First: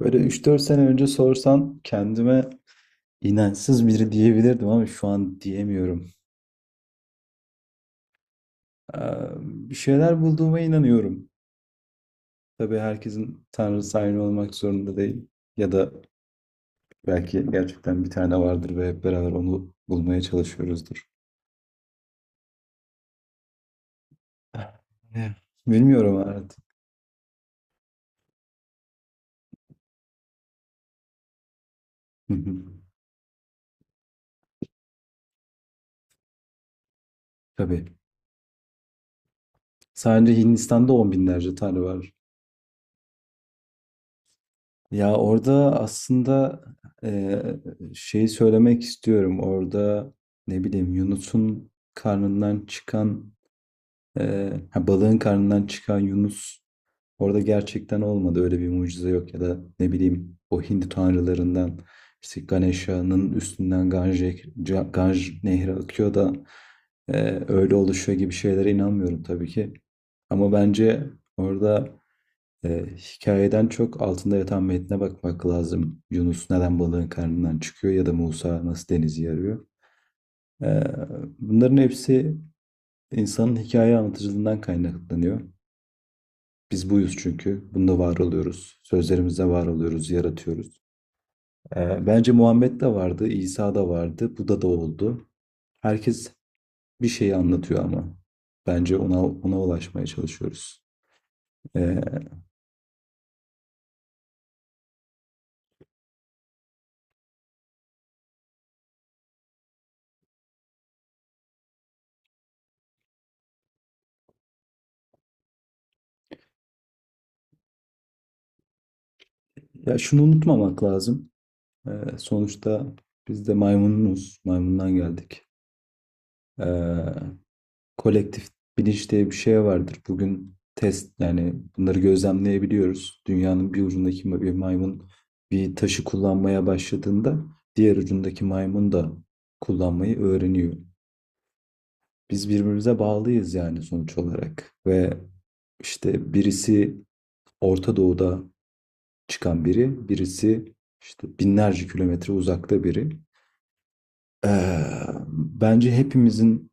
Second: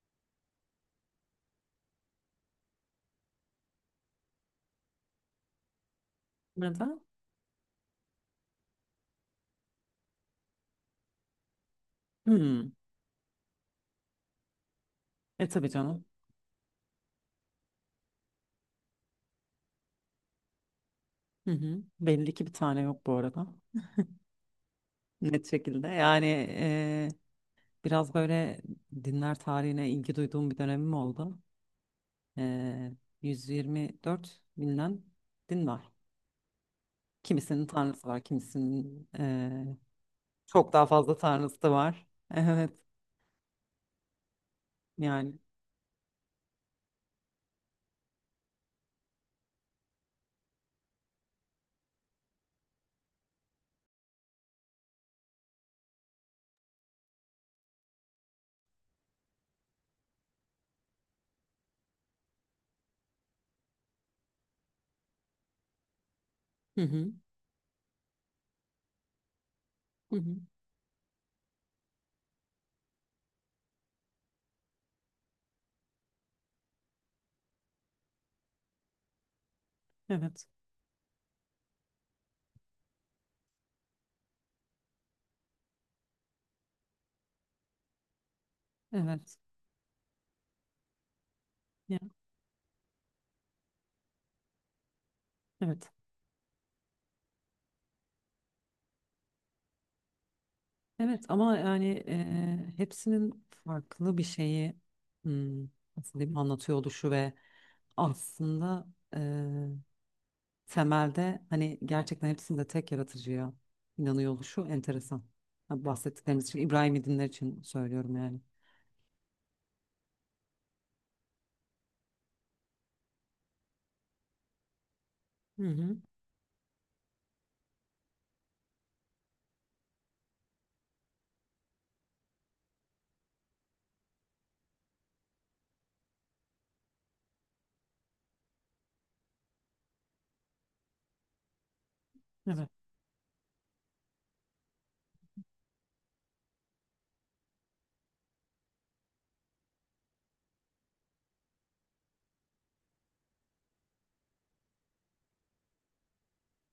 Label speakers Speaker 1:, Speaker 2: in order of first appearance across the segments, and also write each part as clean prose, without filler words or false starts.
Speaker 1: Böyle üç dört sene önce sorsan kendime inançsız biri diyebilirdim ama şu an diyemiyorum.
Speaker 2: Neden?
Speaker 1: Ee, Bir şeyler bulduğuma inanıyorum.
Speaker 2: Hmm.
Speaker 1: Tabii herkesin tanrısı aynı olmak zorunda değil.
Speaker 2: E tabii
Speaker 1: Ya da
Speaker 2: canım.
Speaker 1: belki gerçekten bir tane vardır ve hep beraber onu bulmaya çalışıyoruzdur.
Speaker 2: Hı hı. Belli ki bir tane yok bu arada.
Speaker 1: Eh,
Speaker 2: Net şekilde.
Speaker 1: Bilmiyorum
Speaker 2: Yani
Speaker 1: artık.
Speaker 2: e, biraz böyle dinler tarihine ilgi duyduğum bir dönemim oldu. E, 124 binden din var. Kimisinin
Speaker 1: Tabii.
Speaker 2: tanrısı var, kimisinin
Speaker 1: Sadece
Speaker 2: çok daha
Speaker 1: Hindistan'da on
Speaker 2: fazla
Speaker 1: binlerce
Speaker 2: tanrısı da
Speaker 1: tanrı
Speaker 2: var.
Speaker 1: var.
Speaker 2: Evet,
Speaker 1: Ya
Speaker 2: yani.
Speaker 1: orada aslında eee, şeyi söylemek istiyorum. Orada ne bileyim Yunus'un karnından çıkan ha, balığın karnından çıkan Yunus orada gerçekten olmadı. Öyle bir mucize yok ya da ne bileyim o Hindu tanrılarından işte Ganesha'nın üstünden Ganj, Ganj nehri akıyor da
Speaker 2: Hı hı.
Speaker 1: öyle oluşuyor gibi şeylere inanmıyorum tabii ki.
Speaker 2: Hı hı.
Speaker 1: Ama bence orada hikayeden çok altında yatan metne bakmak lazım. Yunus neden balığın karnından çıkıyor ya da Musa nasıl denizi yarıyor.
Speaker 2: Evet,
Speaker 1: Ee, Bunların hepsi insanın hikaye anlatıcılığından kaynaklanıyor. Biz buyuz çünkü. Bunda var oluyoruz.
Speaker 2: evet.
Speaker 1: Sözlerimizde var oluyoruz, yaratıyoruz.
Speaker 2: Ya,
Speaker 1: Bence Muhammed de vardı, İsa da vardı, Buda da oldu.
Speaker 2: evet.
Speaker 1: Herkes bir şeyi anlatıyor ama bence ona ulaşmaya çalışıyoruz.
Speaker 2: Evet ama
Speaker 1: Ee,
Speaker 2: yani hepsinin farklı bir şeyi hmm, nasıl diyeyim anlatıyor oluşu ve aslında e, temelde hani gerçekten hepsinde tek yaratıcıya inanıyor oluşu enteresan. Ha, bahsettiklerimiz için İbrahim'i dinler için söylüyorum yani.
Speaker 1: Ya şunu unutmamak lazım. Sonuçta biz de maymunuz. Maymundan geldik.
Speaker 2: Hı hı.
Speaker 1: Ee, Kolektif bilinç diye bir şey vardır. Bugün test yani bunları gözlemleyebiliyoruz. Dünyanın bir ucundaki bir maymun bir taşı kullanmaya başladığında diğer ucundaki maymun da kullanmayı öğreniyor. Biz
Speaker 2: Evet.
Speaker 1: birbirimize bağlıyız yani sonuç olarak. Ve işte birisi Orta Doğu'da çıkan biri, birisi işte binlerce kilometre uzakta biri. Ee, Bence hepimizin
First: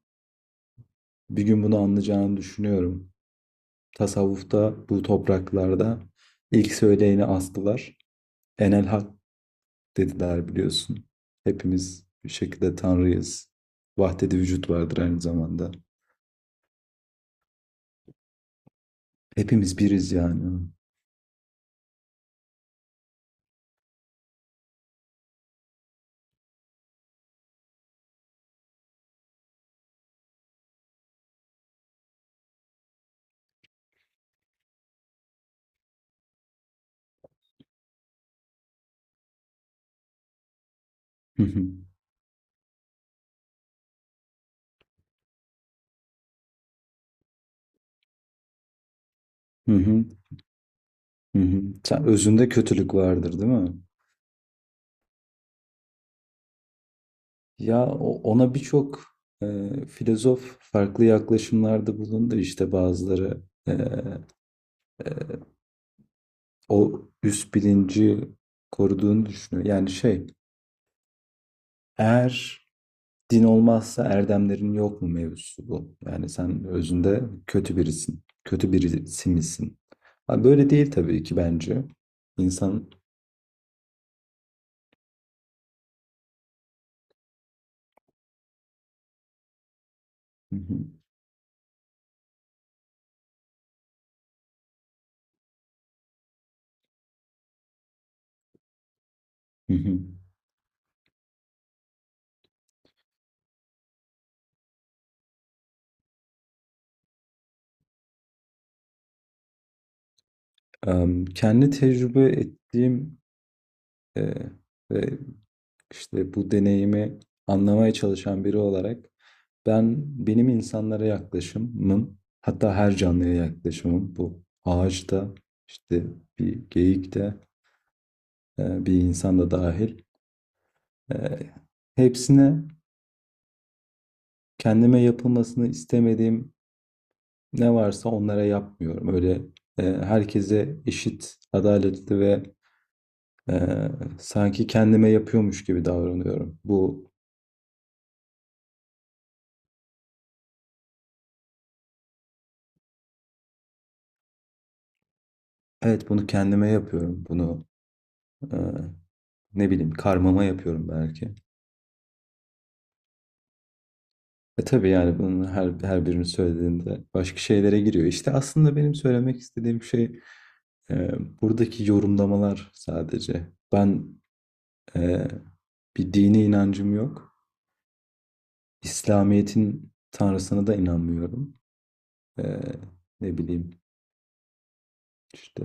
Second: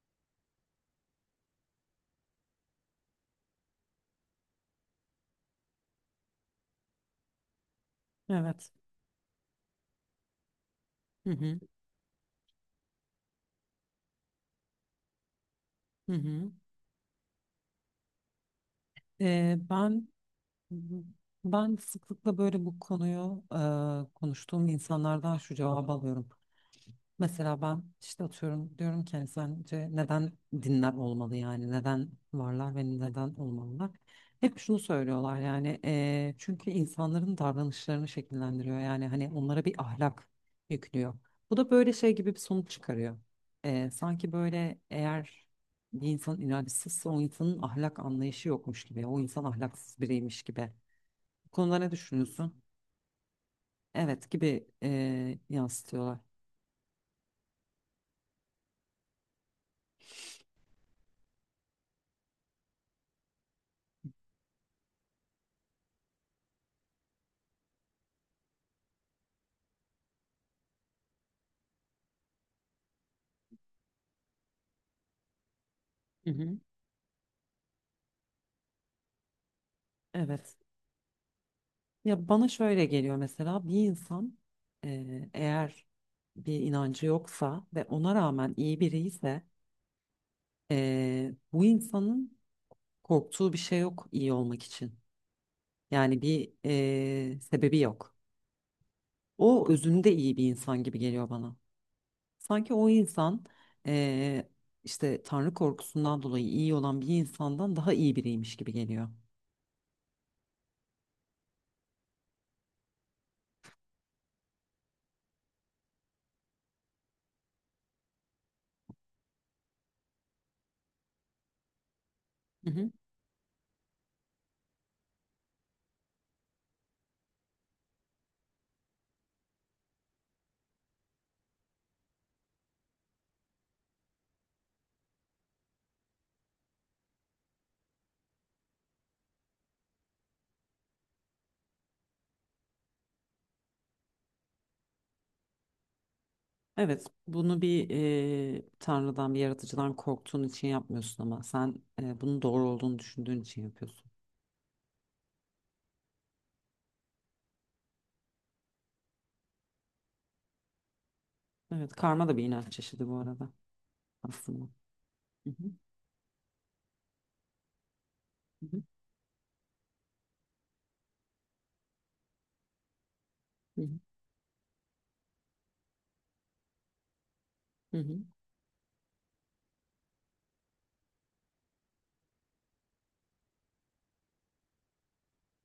Speaker 1: bir gün bunu anlayacağını düşünüyorum. Tasavvufta bu topraklarda ilk söyleyeni astılar.
Speaker 2: Evet.
Speaker 1: Enel Hak dediler biliyorsun.
Speaker 2: Hı hı.
Speaker 1: Hepimiz bir şekilde Tanrıyız. Vahdedi vücut vardır aynı zamanda.
Speaker 2: Hı hı. E,
Speaker 1: Hepimiz
Speaker 2: ben
Speaker 1: biriz yani.
Speaker 2: ben sıklıkla böyle bu konuyu konuştuğum insanlardan şu cevabı alıyorum. Mesela ben işte atıyorum diyorum ki hani sence neden dinler olmalı, yani neden varlar ve neden olmalılar? Hep şunu söylüyorlar, yani çünkü insanların davranışlarını şekillendiriyor, yani hani onlara bir ahlak yüklüyor.
Speaker 1: Hı
Speaker 2: Bu
Speaker 1: hı.
Speaker 2: da böyle şey gibi bir sonuç çıkarıyor. Sanki böyle, eğer bir insan inançsızsa o insanın ahlak anlayışı yokmuş gibi, o insan
Speaker 1: Hı
Speaker 2: ahlaksız
Speaker 1: hı.
Speaker 2: biriymiş gibi.
Speaker 1: Hı
Speaker 2: Bu
Speaker 1: hı.
Speaker 2: konuda ne
Speaker 1: Sen özünde
Speaker 2: düşünüyorsun?
Speaker 1: kötülük vardır, değil mi?
Speaker 2: Evet gibi yansıtıyorlar.
Speaker 1: Ya ona birçok e, filozof farklı yaklaşımlarda bulundu. İşte bazıları e, o üst bilinci koruduğunu düşünüyor. Yani şey, eğer din olmazsa erdemlerin yok mu mevzusu bu.
Speaker 2: Hı
Speaker 1: Yani
Speaker 2: hı.
Speaker 1: sen özünde kötü birisin. Kötü birisi misin? Ha,
Speaker 2: Evet.
Speaker 1: böyle değil tabii ki bence.
Speaker 2: Ya bana şöyle
Speaker 1: İnsan.
Speaker 2: geliyor: mesela bir insan, eğer bir inancı yoksa ve ona rağmen iyi biri ise,
Speaker 1: Hı hı,
Speaker 2: bu insanın korktuğu bir şey yok iyi olmak için. Yani bir sebebi yok. O
Speaker 1: hı hı.
Speaker 2: özünde iyi bir insan gibi geliyor bana. Sanki o insan eee, işte Tanrı korkusundan dolayı iyi olan bir insandan daha iyi biriymiş gibi geliyor.
Speaker 1: Kendi tecrübe ettiğim e, ve işte bu deneyimi anlamaya çalışan biri olarak ben benim insanlara yaklaşımım hatta her canlıya yaklaşımım bu ağaçta işte bir geyik de bir insan da dahil, Eee, hepsine kendime yapılmasını istemediğim ne varsa onlara yapmıyorum. Öyle herkese eşit, adaletli ve eee, sanki kendime yapıyormuş gibi davranıyorum.
Speaker 2: Evet,
Speaker 1: Bu,
Speaker 2: bunu bir tanrıdan, bir yaratıcıdan korktuğun için yapmıyorsun, ama sen bunun doğru olduğunu düşündüğün için yapıyorsun.
Speaker 1: evet, bunu kendime yapıyorum. Bunu eee, ne bileyim karmama yapıyorum belki.
Speaker 2: Evet, karma da bir inanç çeşidi bu arada
Speaker 1: E
Speaker 2: aslında.
Speaker 1: tabii yani bunun
Speaker 2: Hı hı,
Speaker 1: her birini söylediğinde başka şeylere giriyor. İşte
Speaker 2: hı
Speaker 1: aslında
Speaker 2: hı,
Speaker 1: benim söylemek istediğim şey eee, buradaki yorumlamalar sadece.
Speaker 2: hı
Speaker 1: Ben eee Bir dini inancım yok.
Speaker 2: hı, hı hı.
Speaker 1: İslamiyet'in tanrısına da inanmıyorum. Ee, Ne bileyim işte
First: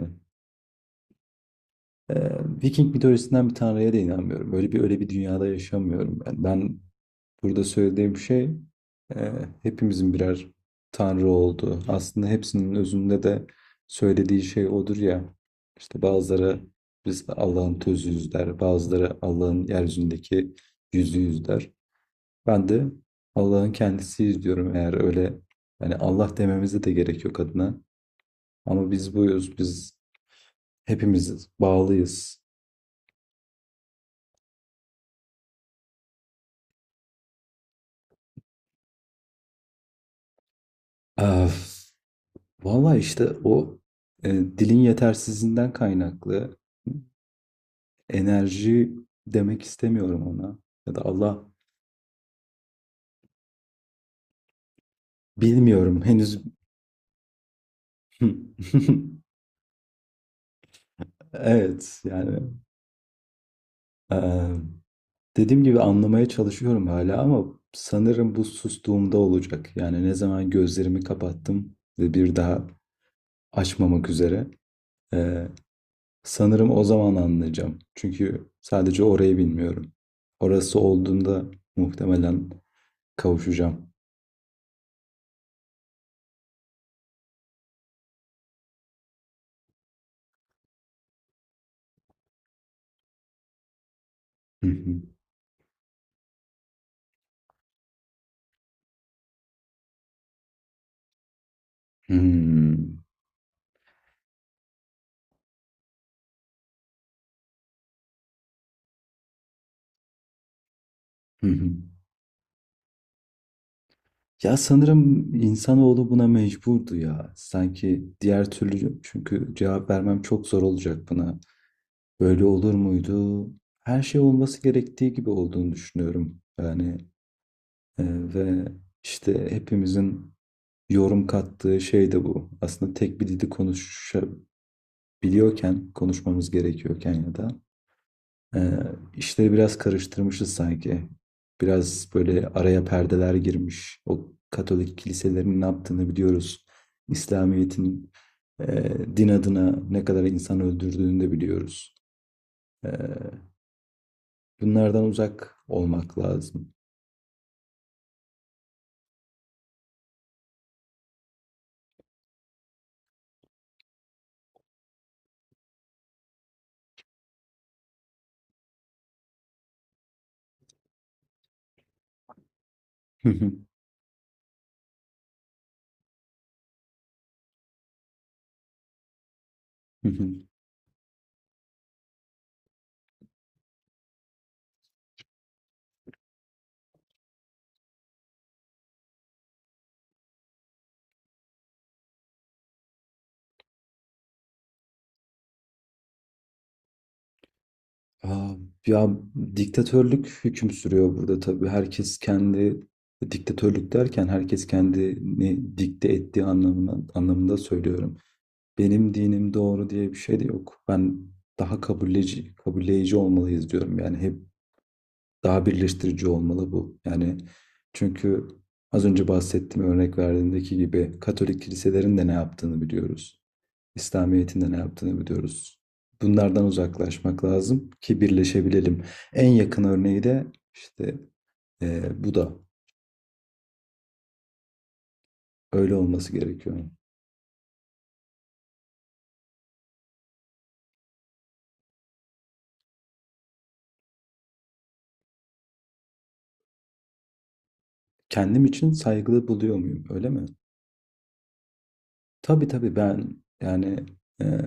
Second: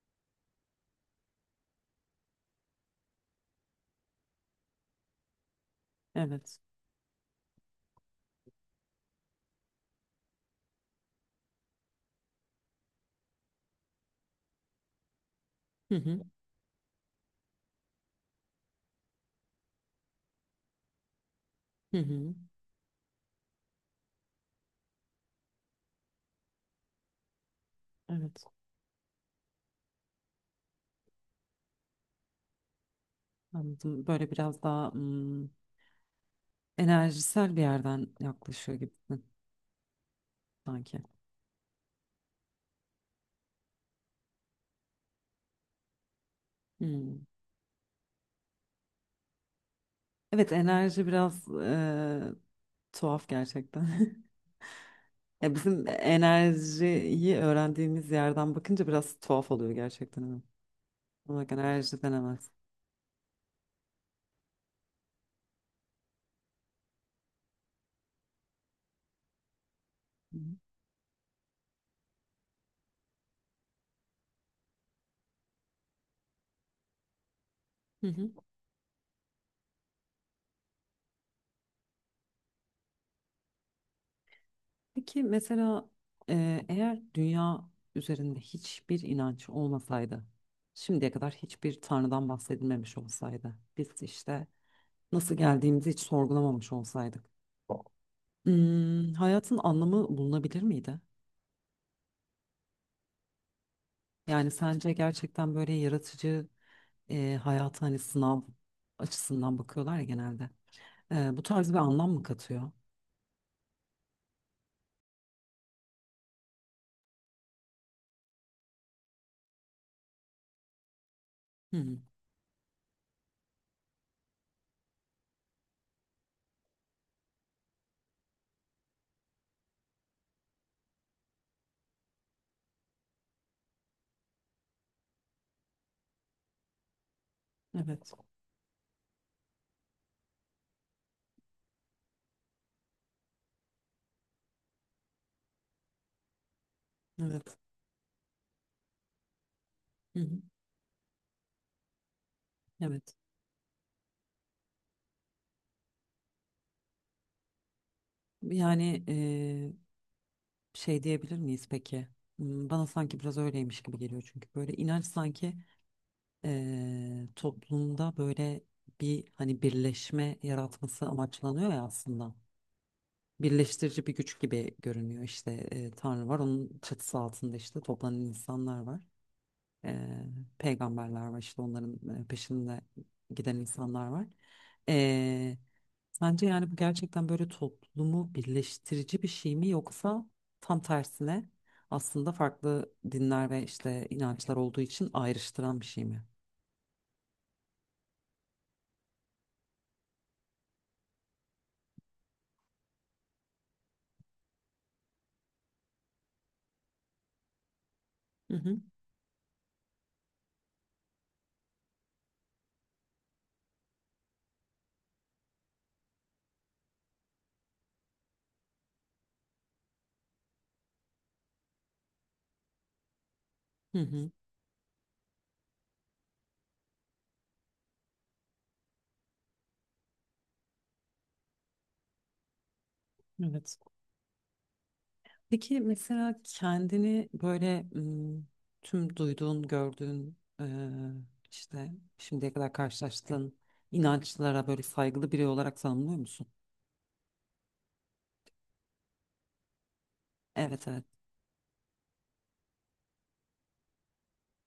Speaker 1: ee, Viking mitolojisinden bir tanrıya da inanmıyorum. Öyle bir dünyada yaşamıyorum ben.
Speaker 2: Evet.
Speaker 1: Ben burada söylediğim şey ee, hepimizin birer tanrı olduğu. Aslında hepsinin özünde de söylediği şey odur ya.
Speaker 2: Hı
Speaker 1: İşte
Speaker 2: hı,
Speaker 1: bazıları biz Allah'ın tözüyüz der, bazıları Allah'ın yeryüzündeki yüzüyüz der.
Speaker 2: hı hı.
Speaker 1: Ben de Allah'ın kendisiyiz diyorum eğer öyle yani Allah dememize de gerek yok adına.
Speaker 2: Evet,
Speaker 1: Ama biz buyuz, biz hepimiz bağlıyız.
Speaker 2: anladım. Böyle biraz daha hmm, enerjisel bir yerden yaklaşıyor gibisin sanki.
Speaker 1: Öf. Valla işte o dilin yetersizliğinden kaynaklı
Speaker 2: Hmm.
Speaker 1: enerji demek istemiyorum
Speaker 2: Evet,
Speaker 1: ona. Ya da
Speaker 2: enerji
Speaker 1: Allah
Speaker 2: biraz tuhaf gerçekten. Ya bizim
Speaker 1: bilmiyorum henüz.
Speaker 2: enerjiyi öğrendiğimiz yerden bakınca biraz tuhaf oluyor gerçekten. Ama. Ama bak, enerji
Speaker 1: Evet yani.
Speaker 2: denemez.
Speaker 1: e, Dediğim gibi anlamaya çalışıyorum hala ama sanırım bu sustuğumda olacak. Yani ne
Speaker 2: Hı
Speaker 1: zaman
Speaker 2: hı.
Speaker 1: gözlerimi kapattım ve bir daha açmamak üzere. eee, Sanırım o zaman anlayacağım.
Speaker 2: Hı hı.
Speaker 1: Çünkü sadece orayı bilmiyorum. Orası olduğunda muhtemelen kavuşacağım.
Speaker 2: Peki mesela eğer dünya üzerinde hiçbir inanç olmasaydı, şimdiye kadar hiçbir tanrıdan bahsedilmemiş olsaydı, biz işte
Speaker 1: Hı hı.
Speaker 2: nasıl geldiğimizi hiç sorgulamamış olsaydık, hmm, hayatın anlamı bulunabilir miydi?
Speaker 1: Hmm.
Speaker 2: Yani sence gerçekten böyle yaratıcı, hayata hani sınav açısından bakıyorlar ya genelde. Bu
Speaker 1: Hı
Speaker 2: tarz
Speaker 1: hı.
Speaker 2: bir anlam mı katıyor?
Speaker 1: Ya sanırım insanoğlu buna mecburdu ya. Sanki diğer türlü çünkü cevap vermem çok zor olacak buna.
Speaker 2: Hı hı.
Speaker 1: Böyle olur muydu? Her şey olması gerektiği gibi olduğunu düşünüyorum. Yani e, ve işte hepimizin yorum kattığı şey de bu. Aslında tek bir dili konuşabiliyorken, konuşmamız gerekiyorken ya da
Speaker 2: Evet,
Speaker 1: ee, işleri biraz karıştırmışız sanki. Biraz böyle araya perdeler girmiş. O Katolik kiliselerin ne yaptığını biliyoruz.
Speaker 2: evet,
Speaker 1: İslamiyet'in e, din adına ne
Speaker 2: hı
Speaker 1: kadar
Speaker 2: hı.
Speaker 1: insan öldürdüğünü de biliyoruz. Ee,
Speaker 2: Evet.
Speaker 1: Bunlardan uzak olmak lazım.
Speaker 2: Yani şey diyebilir miyiz peki? Hmm, bana sanki biraz öyleymiş gibi geliyor, çünkü böyle inanç sanki toplumda böyle bir hani birleşme yaratması amaçlanıyor ya aslında. Birleştirici bir güç gibi görünüyor işte; Tanrı var, onun çatısı altında işte toplanan insanlar var. Eee, Peygamberler var, işte onların peşinde giden insanlar var. Eee, Sence yani bu gerçekten böyle toplumu birleştirici bir şey mi, yoksa tam tersine, aslında farklı dinler ve işte inançlar olduğu için ayrıştıran bir şey mi?
Speaker 1: Aa, ya diktatörlük hüküm sürüyor burada tabii. Herkes kendi, diktatörlük derken herkes kendini dikte ettiği anlamında söylüyorum.
Speaker 2: Hı hı.
Speaker 1: Benim dinim doğru diye bir şey de yok. Ben daha kabulleyici olmalıyız diyorum. Yani hep daha birleştirici olmalı bu. Yani çünkü az önce bahsettiğim örnek verdiğimdeki gibi Katolik kiliselerin de ne yaptığını biliyoruz.
Speaker 2: Hı hı.
Speaker 1: İslamiyet'in de ne yaptığını biliyoruz. Bunlardan uzaklaşmak lazım ki birleşebilelim. En yakın örneği de işte bu da
Speaker 2: Evet. Peki
Speaker 1: öyle olması
Speaker 2: mesela
Speaker 1: gerekiyor.
Speaker 2: kendini böyle ım, tüm duyduğun, gördüğün, işte şimdiye kadar karşılaştığın inançlara böyle saygılı biri olarak tanımlıyor musun?
Speaker 1: Kendim için saygılı buluyor muyum öyle mi?
Speaker 2: Evet, evet.
Speaker 1: Tabii tabii ben yani ee,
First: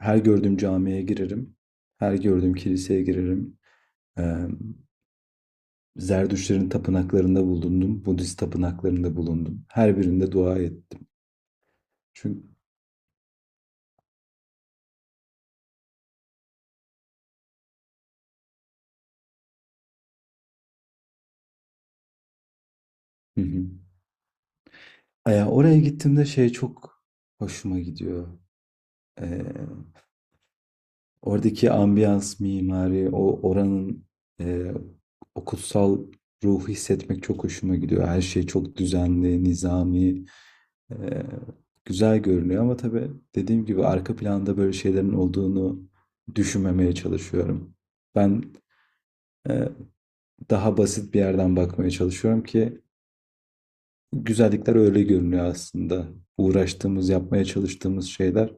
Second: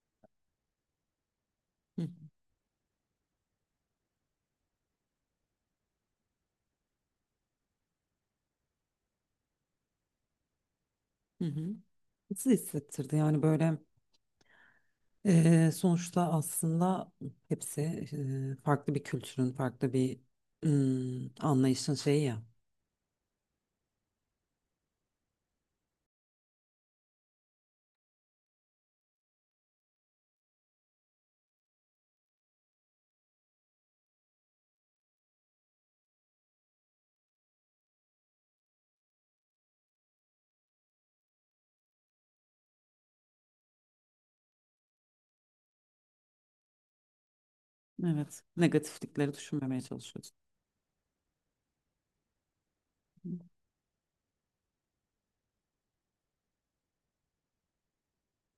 Speaker 1: her gördüğüm camiye girerim.
Speaker 2: Hı
Speaker 1: Her gördüğüm kiliseye girerim. Eee Zerdüştlerin tapınaklarında bulundum. Budist tapınaklarında bulundum. Her birinde dua ettim.
Speaker 2: hı. Hı.
Speaker 1: Çünkü.
Speaker 2: Nasıl hissettirdi yani böyle? Sonuçta aslında hepsi farklı bir kültürün, farklı bir ım, anlayışın şeyi ya.
Speaker 1: Hı hı. Oraya gittiğimde şey çok hoşuma gidiyor. Eee, Oradaki ambiyans, mimari, o oranın eee o kutsal ruhu hissetmek çok hoşuma gidiyor. Her şey çok düzenli, nizami. Ee, Güzel görünüyor ama tabii dediğim gibi arka planda böyle şeylerin olduğunu düşünmemeye çalışıyorum.
Speaker 2: Evet,
Speaker 1: Ben
Speaker 2: negatiflikleri
Speaker 1: e,
Speaker 2: düşünmemeye çalışıyoruz.
Speaker 1: daha basit bir yerden bakmaya çalışıyorum ki güzellikler öyle görünüyor aslında. Uğraştığımız, yapmaya çalıştığımız şeyler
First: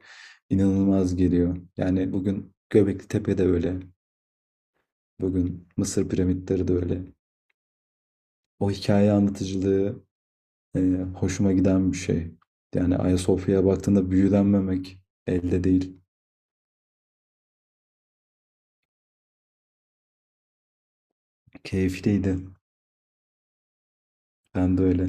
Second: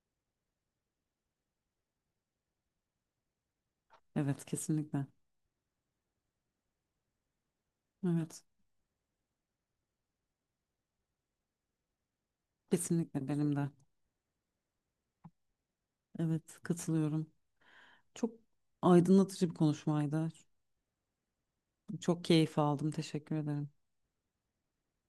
Speaker 1: inanılmaz geliyor. Yani bugün Göbekli Tepe de öyle.
Speaker 2: Evet, kesinlikle.
Speaker 1: Bugün Mısır piramitleri de öyle.
Speaker 2: Evet,
Speaker 1: O hikaye anlatıcılığı e, hoşuma giden bir şey. Yani
Speaker 2: kesinlikle benim
Speaker 1: Ayasofya'ya
Speaker 2: de.
Speaker 1: baktığında büyülenmemek elde değil.
Speaker 2: Evet, katılıyorum. Çok aydınlatıcı bir konuşmaydı. Çok
Speaker 1: Keyifliydi.
Speaker 2: keyif aldım. Teşekkür ederim.
Speaker 1: Ben de öyle.